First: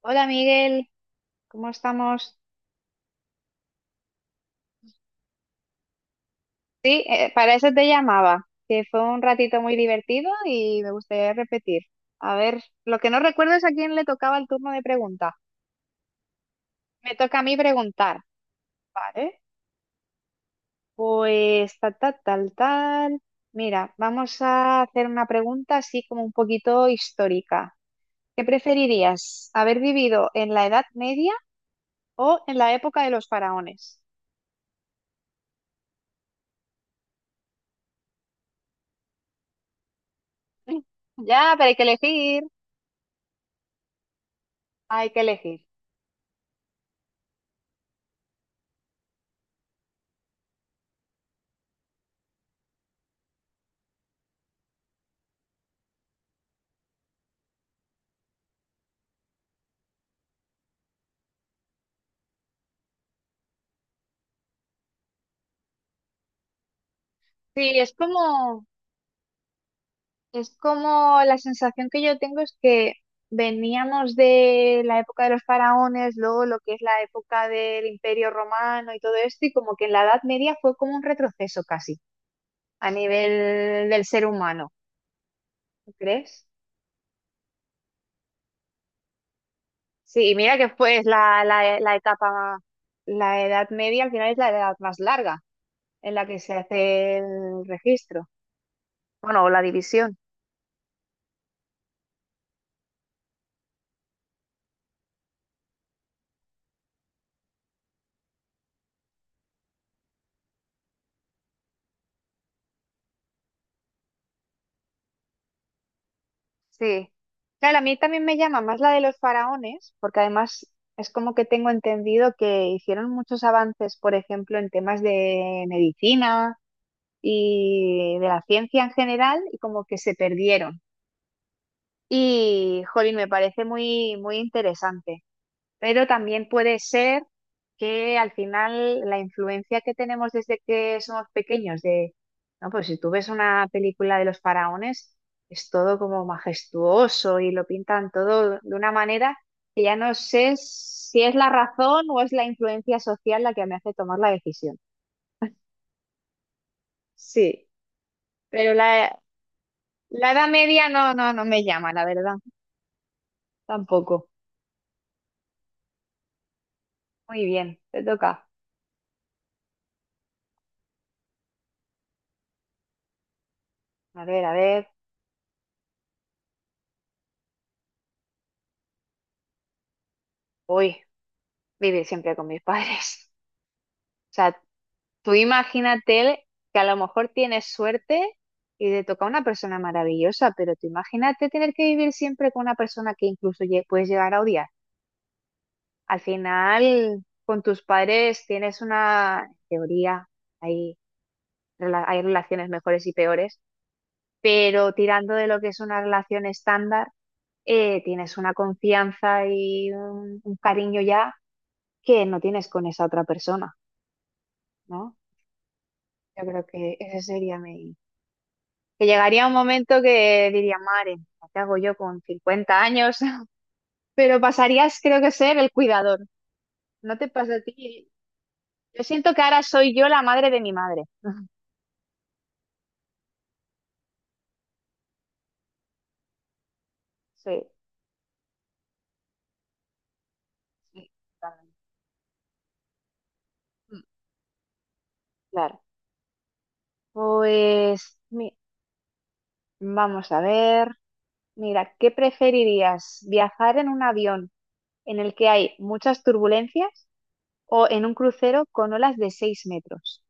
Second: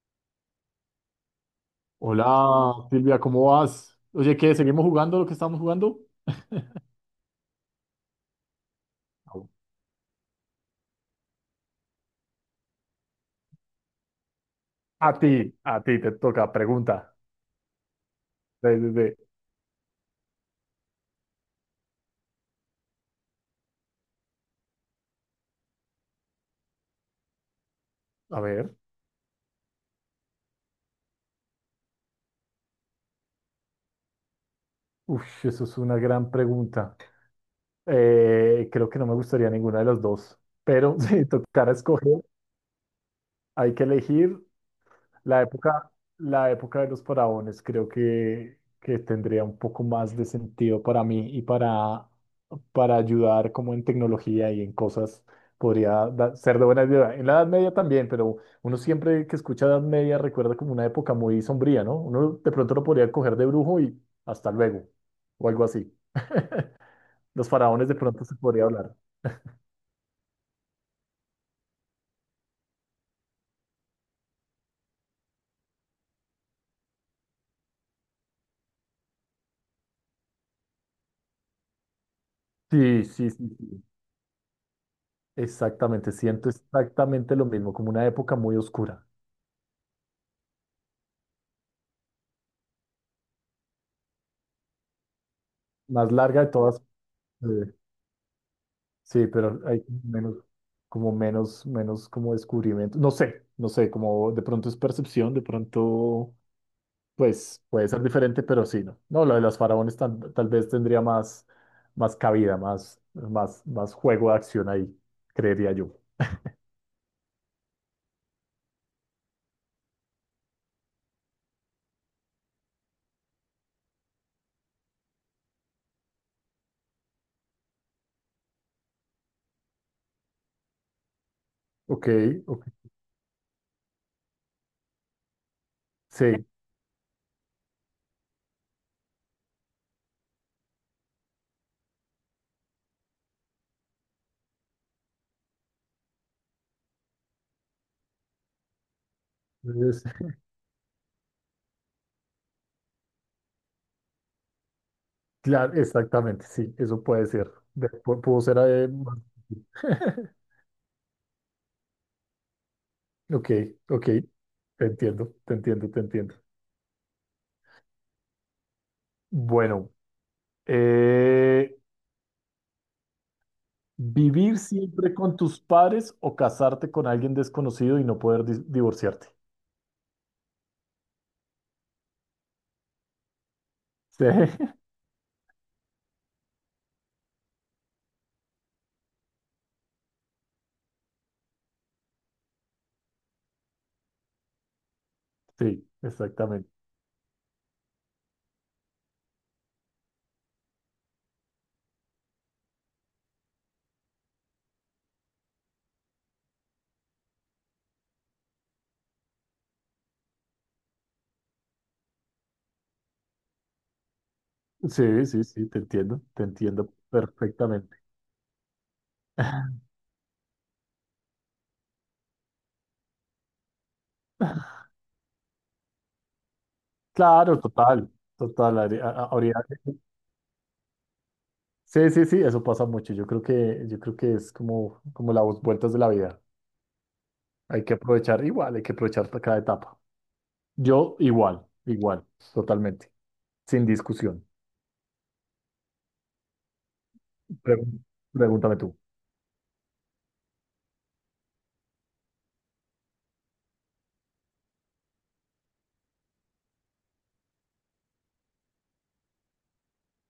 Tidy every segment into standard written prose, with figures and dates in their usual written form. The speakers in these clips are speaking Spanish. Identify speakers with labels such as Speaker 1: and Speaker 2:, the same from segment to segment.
Speaker 1: Hola Miguel, ¿cómo estamos?
Speaker 2: Hola Silvia, ¿cómo vas? Oye, ¿qué? ¿Seguimos jugando lo que estábamos jugando?
Speaker 1: Sí, para eso te llamaba, que fue un
Speaker 2: No.
Speaker 1: ratito muy divertido y me gustaría repetir. A ver, lo que no recuerdo es a quién le tocaba el turno de pregunta.
Speaker 2: A ti te toca, pregunta.
Speaker 1: Me toca a mí preguntar,
Speaker 2: De- de- de-
Speaker 1: ¿vale? Pues tal, tal, tal, tal. Mira, vamos a hacer una pregunta así como un poquito histórica.
Speaker 2: A
Speaker 1: ¿Qué
Speaker 2: ver,
Speaker 1: preferirías, haber vivido en la Edad Media o en la época de los faraones?
Speaker 2: uf, eso es una gran pregunta. Creo que no me gustaría ninguna de las dos, pero si
Speaker 1: Ya, pero
Speaker 2: tocara
Speaker 1: hay que
Speaker 2: escoger,
Speaker 1: elegir,
Speaker 2: hay que elegir.
Speaker 1: hay que
Speaker 2: La
Speaker 1: elegir.
Speaker 2: época, la época de los faraones creo que tendría un poco más de sentido para mí y para ayudar como en tecnología y en cosas ser de buena ayuda. En la Edad Media también, pero uno siempre que escucha Edad Media recuerda como una época muy sombría, ¿no? Uno de pronto lo podría coger de brujo y hasta luego, o algo así. Los
Speaker 1: Sí,
Speaker 2: faraones
Speaker 1: es
Speaker 2: de pronto se podría
Speaker 1: como...
Speaker 2: hablar.
Speaker 1: Es como la sensación que yo tengo es que veníamos de la época de los faraones, luego lo que es la época del Imperio Romano y todo esto, y como que en la Edad Media fue como un retroceso casi a
Speaker 2: Sí, sí, sí, sí.
Speaker 1: nivel del ser humano, ¿no
Speaker 2: Exactamente,
Speaker 1: crees?
Speaker 2: siento exactamente lo mismo, como una época muy oscura,
Speaker 1: Sí, y mira que fue la etapa, la Edad Media al final es la edad más larga
Speaker 2: más
Speaker 1: en la que
Speaker 2: larga de
Speaker 1: se
Speaker 2: todas.
Speaker 1: hace
Speaker 2: Sí,
Speaker 1: el registro,
Speaker 2: sí,
Speaker 1: bueno, o
Speaker 2: pero
Speaker 1: la
Speaker 2: hay
Speaker 1: división.
Speaker 2: menos, como menos, menos como descubrimiento. No sé, no sé, como de pronto es percepción, de pronto, pues puede ser diferente, pero sí, no. No, lo de las faraones tal, tal vez tendría más, más cabida, más juego de acción ahí, creería yo.
Speaker 1: Sí. Claro, a mí también me llama más la de los faraones, porque además es como que tengo entendido que hicieron muchos avances, por ejemplo, en temas de medicina y de la ciencia en general, y como que se perdieron.
Speaker 2: Ok, ok.
Speaker 1: Y, jolín, me parece muy, muy interesante. Pero
Speaker 2: Sí,
Speaker 1: también puede ser que al final la influencia que tenemos desde que somos pequeños de, no, pues si tú ves una película de los faraones, es todo como majestuoso y lo pintan todo de una manera que ya
Speaker 2: entonces,
Speaker 1: no sé si es la razón o es la influencia social la que me hace tomar la decisión.
Speaker 2: claro, exactamente, sí, eso puede ser.
Speaker 1: Sí,
Speaker 2: Pudo ser.
Speaker 1: pero la, la Edad Media no, no, no me llama, la verdad,
Speaker 2: Ok, ok,
Speaker 1: tampoco.
Speaker 2: te entiendo, te entiendo, te entiendo.
Speaker 1: Muy bien, te toca.
Speaker 2: Bueno, eh,
Speaker 1: A
Speaker 2: ¿vivir
Speaker 1: ver,
Speaker 2: siempre con tus padres o casarte con alguien desconocido y no poder divorciarte?
Speaker 1: voy vivir siempre con mis padres.
Speaker 2: Sí,
Speaker 1: O sea, tú imagínate que a lo mejor tienes suerte y te toca una persona maravillosa, pero tú imagínate tener que vivir siempre con una persona que incluso puedes llegar a odiar.
Speaker 2: sí,
Speaker 1: Al
Speaker 2: exactamente.
Speaker 1: final, con tus padres tienes una en teoría, hay, hay relaciones mejores y peores, pero tirando de lo que es una relación estándar, tienes una confianza y un cariño ya que no tienes con esa otra persona, ¿no?
Speaker 2: Sí, sí, sí, te
Speaker 1: Yo creo
Speaker 2: entiendo
Speaker 1: que ese sería mi...
Speaker 2: perfectamente.
Speaker 1: que llegaría un momento que diría, madre, ¿qué hago yo con 50 años? Pero pasarías, creo que, ser el cuidador. ¿No te pasa
Speaker 2: Claro,
Speaker 1: a ti?
Speaker 2: total, total.
Speaker 1: Yo siento que
Speaker 2: Habría...
Speaker 1: ahora soy yo la madre de mi madre.
Speaker 2: Sí, sí, sí, eso pasa mucho. Yo creo que es como, como las vueltas de la vida.
Speaker 1: Sí,
Speaker 2: Hay que aprovechar igual, hay que aprovechar cada etapa.
Speaker 1: sí,
Speaker 2: Yo igual,
Speaker 1: totalmente.
Speaker 2: igual, totalmente, sin
Speaker 1: Mm,
Speaker 2: discusión.
Speaker 1: claro.
Speaker 2: Pre-
Speaker 1: Pues mi-
Speaker 2: Pregúntame tú.
Speaker 1: Vamos a ver. Mira, ¿qué preferirías? ¿Viajar en un avión en el que hay muchas turbulencias o en un crucero con olas de 6 metros?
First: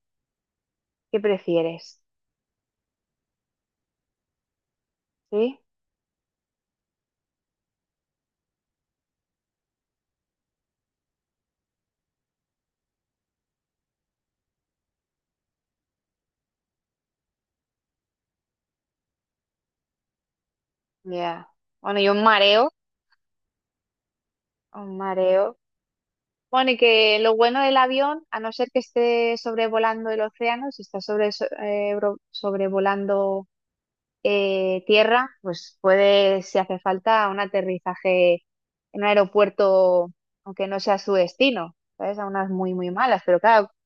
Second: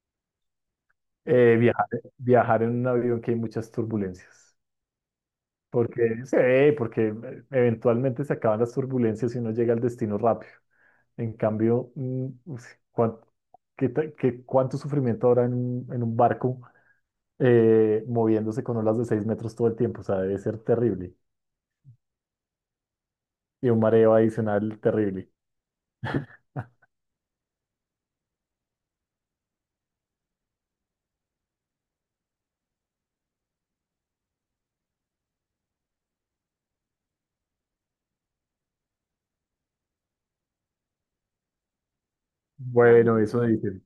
Speaker 1: ¿Qué
Speaker 2: Viajar,
Speaker 1: prefieres?
Speaker 2: viajar en un avión que hay muchas turbulencias.
Speaker 1: ¿Sí?
Speaker 2: Porque, sí, porque eventualmente se acaban las turbulencias y uno llega al destino rápido. En cambio, cuán- ¿cuánto sufrimiento habrá en un barco moviéndose con olas de 6 metros todo el tiempo? O sea, debe ser terrible.
Speaker 1: Ya. Bueno, y un mareo,
Speaker 2: Y un mareo adicional
Speaker 1: un
Speaker 2: terrible.
Speaker 1: mareo. Bueno, y que lo bueno del avión, a no ser que esté sobrevolando el océano, si está sobrevolando tierra, pues puede, si hace falta, un aterrizaje en un aeropuerto, aunque no sea su destino, ¿sabes? A unas muy, muy
Speaker 2: Bueno,
Speaker 1: malas, pero
Speaker 2: eso
Speaker 1: claro,
Speaker 2: dicen.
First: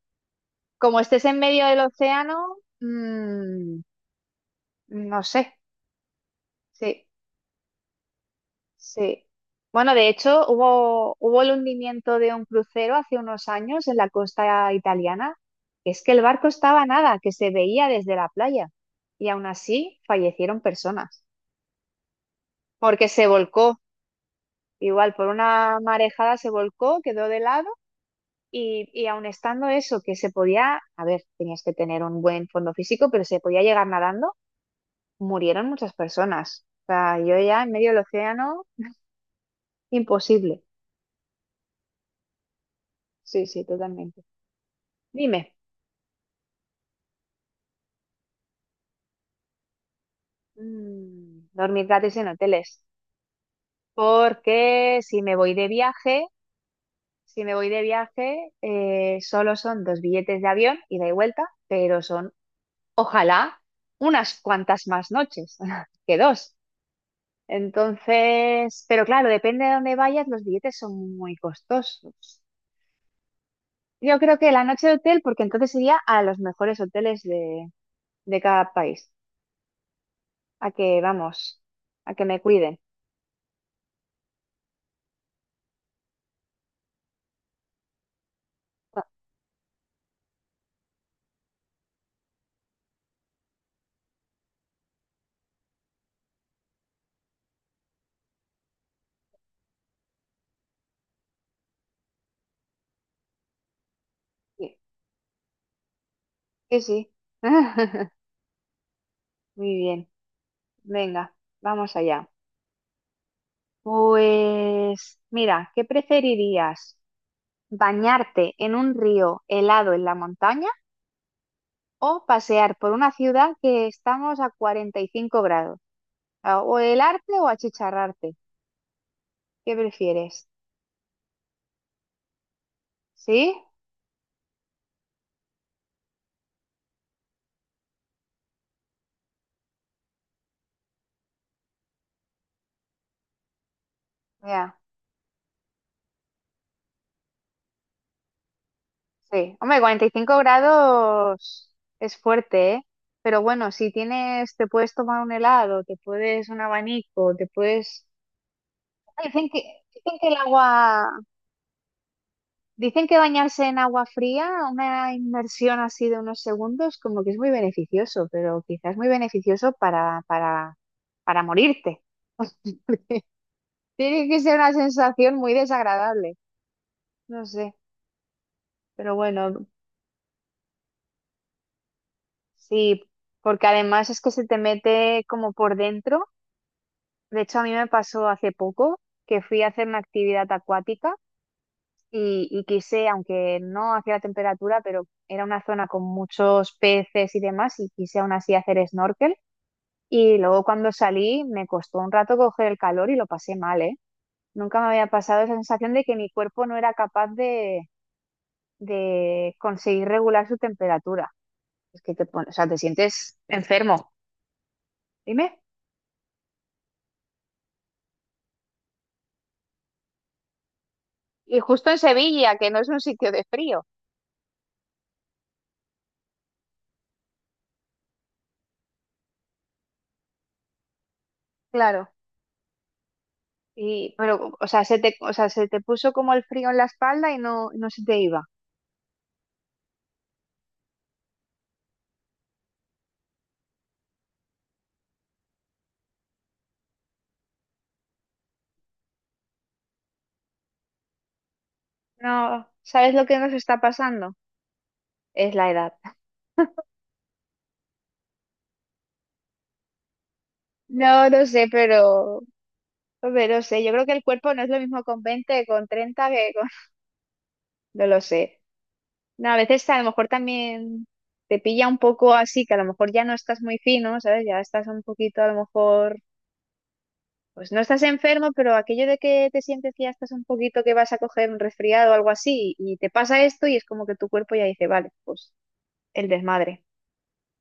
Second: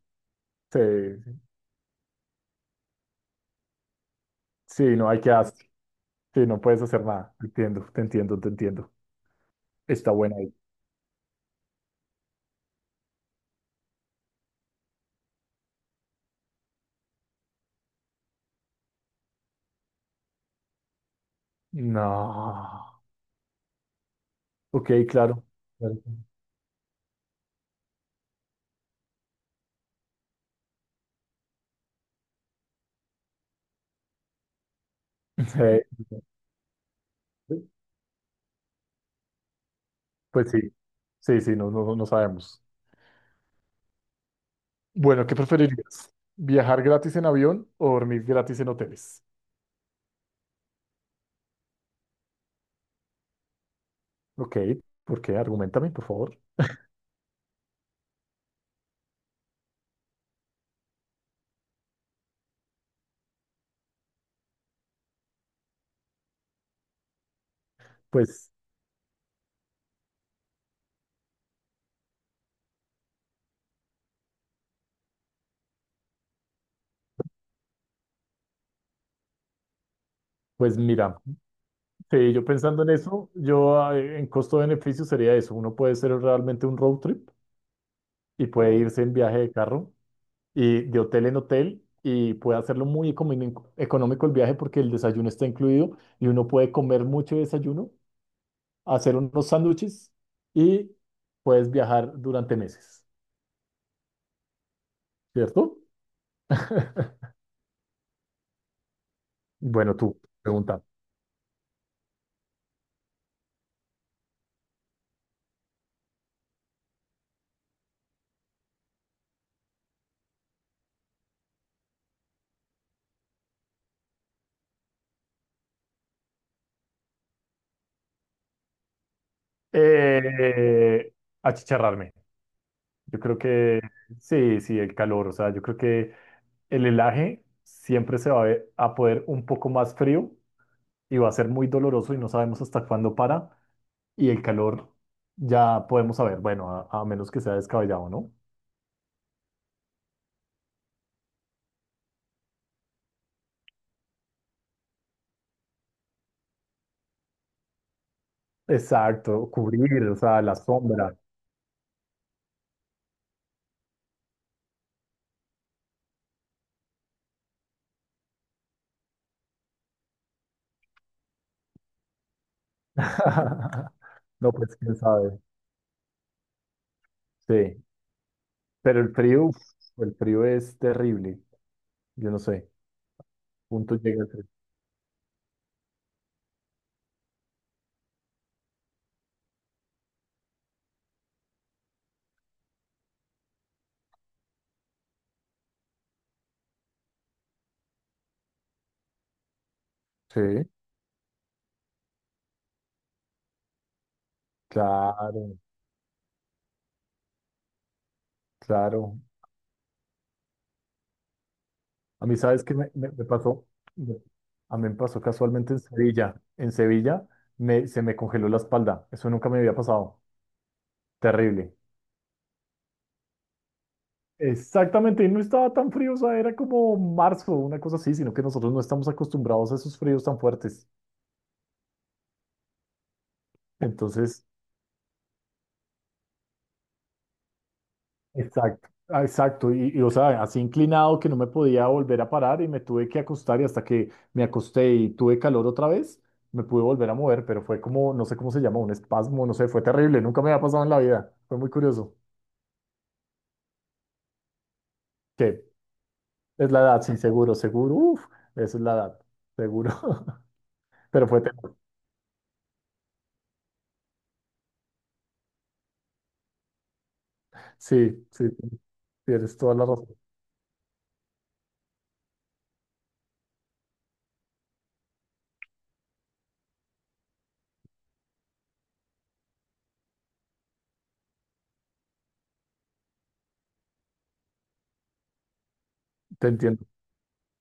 Speaker 2: Sí,
Speaker 1: como estés en medio del océano,
Speaker 2: sí, no hay
Speaker 1: no
Speaker 2: que
Speaker 1: sé,
Speaker 2: hacer. Sí, no puedes hacer
Speaker 1: sí.
Speaker 2: nada. Entiendo, te entiendo, te entiendo.
Speaker 1: Sí. Bueno, de
Speaker 2: Está buena
Speaker 1: hecho,
Speaker 2: ahí.
Speaker 1: hubo el hundimiento de un crucero hace unos años en la costa italiana. Es que el barco estaba a nada, que se veía desde la playa. Y aún así fallecieron personas,
Speaker 2: No.
Speaker 1: porque se volcó.
Speaker 2: Ok,
Speaker 1: Igual, por
Speaker 2: claro.
Speaker 1: una
Speaker 2: Claro.
Speaker 1: marejada se volcó, quedó de lado. Y aun estando eso, que se podía, a ver, tenías que tener un buen fondo físico, pero se podía llegar nadando, murieron
Speaker 2: Eh,
Speaker 1: muchas personas. O sea, yo ya en medio del océano,
Speaker 2: pues
Speaker 1: imposible.
Speaker 2: sí, sí, sí, no, no, no sabemos.
Speaker 1: Sí, sí, totalmente.
Speaker 2: Bueno, ¿qué
Speaker 1: Dime.
Speaker 2: preferirías? ¿Viajar gratis en avión o dormir gratis en hoteles?
Speaker 1: Mm, dormir gratis en hoteles.
Speaker 2: Ok,
Speaker 1: Porque
Speaker 2: ¿por
Speaker 1: si me
Speaker 2: qué?
Speaker 1: voy de
Speaker 2: Argumentame, por
Speaker 1: viaje,
Speaker 2: favor.
Speaker 1: si me voy de viaje, solo son dos billetes de avión, ida y vuelta, pero son, ojalá, unas cuantas más noches que dos.
Speaker 2: Pues,
Speaker 1: Entonces, pero claro, depende de dónde vayas, los billetes son muy costosos. Yo creo que la noche de hotel, porque entonces iría a los mejores hoteles de cada país. A
Speaker 2: pues
Speaker 1: que,
Speaker 2: mira,
Speaker 1: vamos, a que
Speaker 2: sí,
Speaker 1: me
Speaker 2: yo
Speaker 1: cuiden.
Speaker 2: pensando en eso, en costo-beneficio sería eso. Uno puede ser realmente un road trip y puede irse en viaje de carro y de hotel en hotel y puede hacerlo muy económico el viaje porque el desayuno está incluido y uno puede comer mucho desayuno, hacer unos sándwiches y puedes viajar durante meses,
Speaker 1: Sí,
Speaker 2: ¿cierto?
Speaker 1: sí. Sí. Muy
Speaker 2: Bueno,
Speaker 1: bien,
Speaker 2: tú, pregunta.
Speaker 1: venga, vamos allá. Pues mira, ¿qué preferirías? ¿Bañarte en un río helado en la montaña o pasear por una ciudad que estamos a 45 grados? A- ¿O helarte o achicharrarte? ¿Qué prefieres?
Speaker 2: Eh, Achicharrarme. Yo creo
Speaker 1: ¿Sí?
Speaker 2: que sí, sí, el calor. O sea, yo creo que el helaje siempre se va a, a poder un poco más frío y va a ser muy doloroso y no sabemos hasta cuándo para. Y el
Speaker 1: Ya,
Speaker 2: calor ya podemos saber, bueno, a menos que sea descabellado, ¿no?
Speaker 1: sí. Hombre, 45 grados es fuerte, ¿eh? Pero bueno, si tienes, te puedes tomar un helado, te puedes un abanico, te puedes... Dicen
Speaker 2: Exacto,
Speaker 1: que,
Speaker 2: cubrir, o
Speaker 1: dicen que el
Speaker 2: sea, la
Speaker 1: agua
Speaker 2: sombra.
Speaker 1: Dicen que bañarse en agua fría, una inmersión así de unos segundos, como que es muy beneficioso, pero quizás muy beneficioso para morirte. Tiene que
Speaker 2: No,
Speaker 1: ser una
Speaker 2: pues quién
Speaker 1: sensación
Speaker 2: sabe.
Speaker 1: muy desagradable, no sé,
Speaker 2: Sí, pero el
Speaker 1: pero
Speaker 2: frío, uf,
Speaker 1: bueno,
Speaker 2: el frío es terrible. Yo no sé,
Speaker 1: sí, porque
Speaker 2: punto
Speaker 1: además es
Speaker 2: llega el
Speaker 1: que
Speaker 2: frío.
Speaker 1: se te mete como por dentro. De hecho, a mí me pasó hace poco que fui a hacer una actividad acuática y quise, aunque no hacía la temperatura, pero era una zona con muchos peces y demás, y quise aún así hacer snorkel. Y
Speaker 2: Sí,
Speaker 1: luego cuando salí me costó un rato coger el calor y lo pasé mal, ¿eh? Nunca me había pasado esa
Speaker 2: claro,
Speaker 1: sensación de que mi cuerpo no era capaz
Speaker 2: claro.
Speaker 1: de conseguir regular su temperatura. Es que te,
Speaker 2: A mí,
Speaker 1: pon- o
Speaker 2: ¿sabes
Speaker 1: sea,
Speaker 2: qué
Speaker 1: te
Speaker 2: me, me- me
Speaker 1: sientes
Speaker 2: pasó?
Speaker 1: enfermo.
Speaker 2: Me- A mí me pasó
Speaker 1: Dime.
Speaker 2: casualmente en Sevilla. En Sevilla me, se me congeló la espalda. Eso nunca me había pasado.
Speaker 1: Y
Speaker 2: Terrible.
Speaker 1: justo en Sevilla, que no es un sitio de frío.
Speaker 2: Exactamente, y no estaba tan frío, o sea, era como marzo, una cosa así, sino que nosotros no estamos acostumbrados a esos fríos tan fuertes.
Speaker 1: Claro. Y,
Speaker 2: Entonces,
Speaker 1: pero, o sea, se te, o sea, se te puso como el frío en la espalda y no se te iba.
Speaker 2: exacto, ah, exacto. Y, o sea, así inclinado que no me podía volver a parar y me tuve que acostar y hasta que me acosté y tuve calor otra vez, me pude volver a mover, pero fue como, no sé cómo se llama, un espasmo, no sé, fue terrible, nunca me había pasado en la vida, fue muy curioso.
Speaker 1: No, ¿sabes lo que nos está pasando? Es
Speaker 2: ¿Qué?
Speaker 1: la edad.
Speaker 2: Es la edad, sí, seguro, seguro, uff, eso es la edad, seguro. Pero
Speaker 1: No,
Speaker 2: fue,
Speaker 1: no sé,
Speaker 2: terrible.
Speaker 1: pero Hombre, no sé, yo creo que el cuerpo no es lo mismo con 20 con 30 que con... No lo
Speaker 2: Sí, sí,
Speaker 1: sé. No, a
Speaker 2: tienes toda la
Speaker 1: veces a lo
Speaker 2: razón,
Speaker 1: mejor también te pilla un poco así, que a lo mejor ya no estás muy fino, ¿sabes? Ya estás un poquito a lo mejor... Pues no estás enfermo, pero aquello de que te sientes que ya estás un poquito que vas a coger un resfriado o algo así, y te pasa esto y es como que tu cuerpo ya dice, vale, pues el
Speaker 2: te
Speaker 1: desmadre.
Speaker 2: entiendo,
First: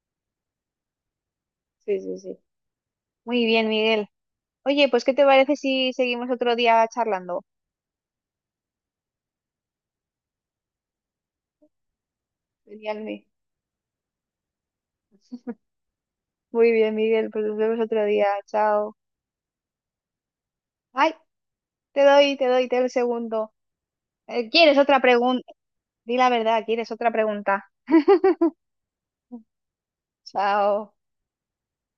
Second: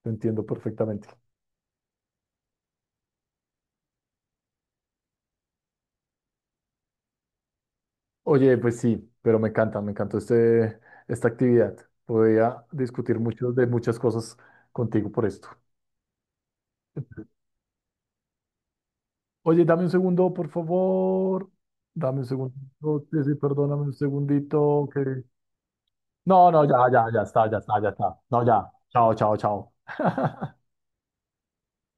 Speaker 2: te entiendo perfectamente.
Speaker 1: Sí, sí, sí. Muy bien, Miguel. Oye, pues ¿qué te parece si seguimos otro día charlando?
Speaker 2: Oye, pues sí, pero me encanta, me encantó este, esta actividad. Podría
Speaker 1: Genial,
Speaker 2: discutir muchos de muchas cosas contigo por esto.
Speaker 1: Muy bien, Miguel. Pues nos vemos otro día. Chao.
Speaker 2: Oye, dame un segundo, por
Speaker 1: Ay.
Speaker 2: favor.
Speaker 1: Te
Speaker 2: Dame un
Speaker 1: doy, te
Speaker 2: segundo.
Speaker 1: doy, te doy el
Speaker 2: No, sí, sí,
Speaker 1: segundo.
Speaker 2: perdóname un
Speaker 1: ¿Quieres
Speaker 2: segundito.
Speaker 1: otra pregunta? Di la
Speaker 2: No,
Speaker 1: verdad,
Speaker 2: no, ya,
Speaker 1: ¿quieres
Speaker 2: ya,
Speaker 1: otra
Speaker 2: ya está, ya
Speaker 1: pregunta?
Speaker 2: está, ya está. No, ya. Chao, chao, chao.
Speaker 1: Chao.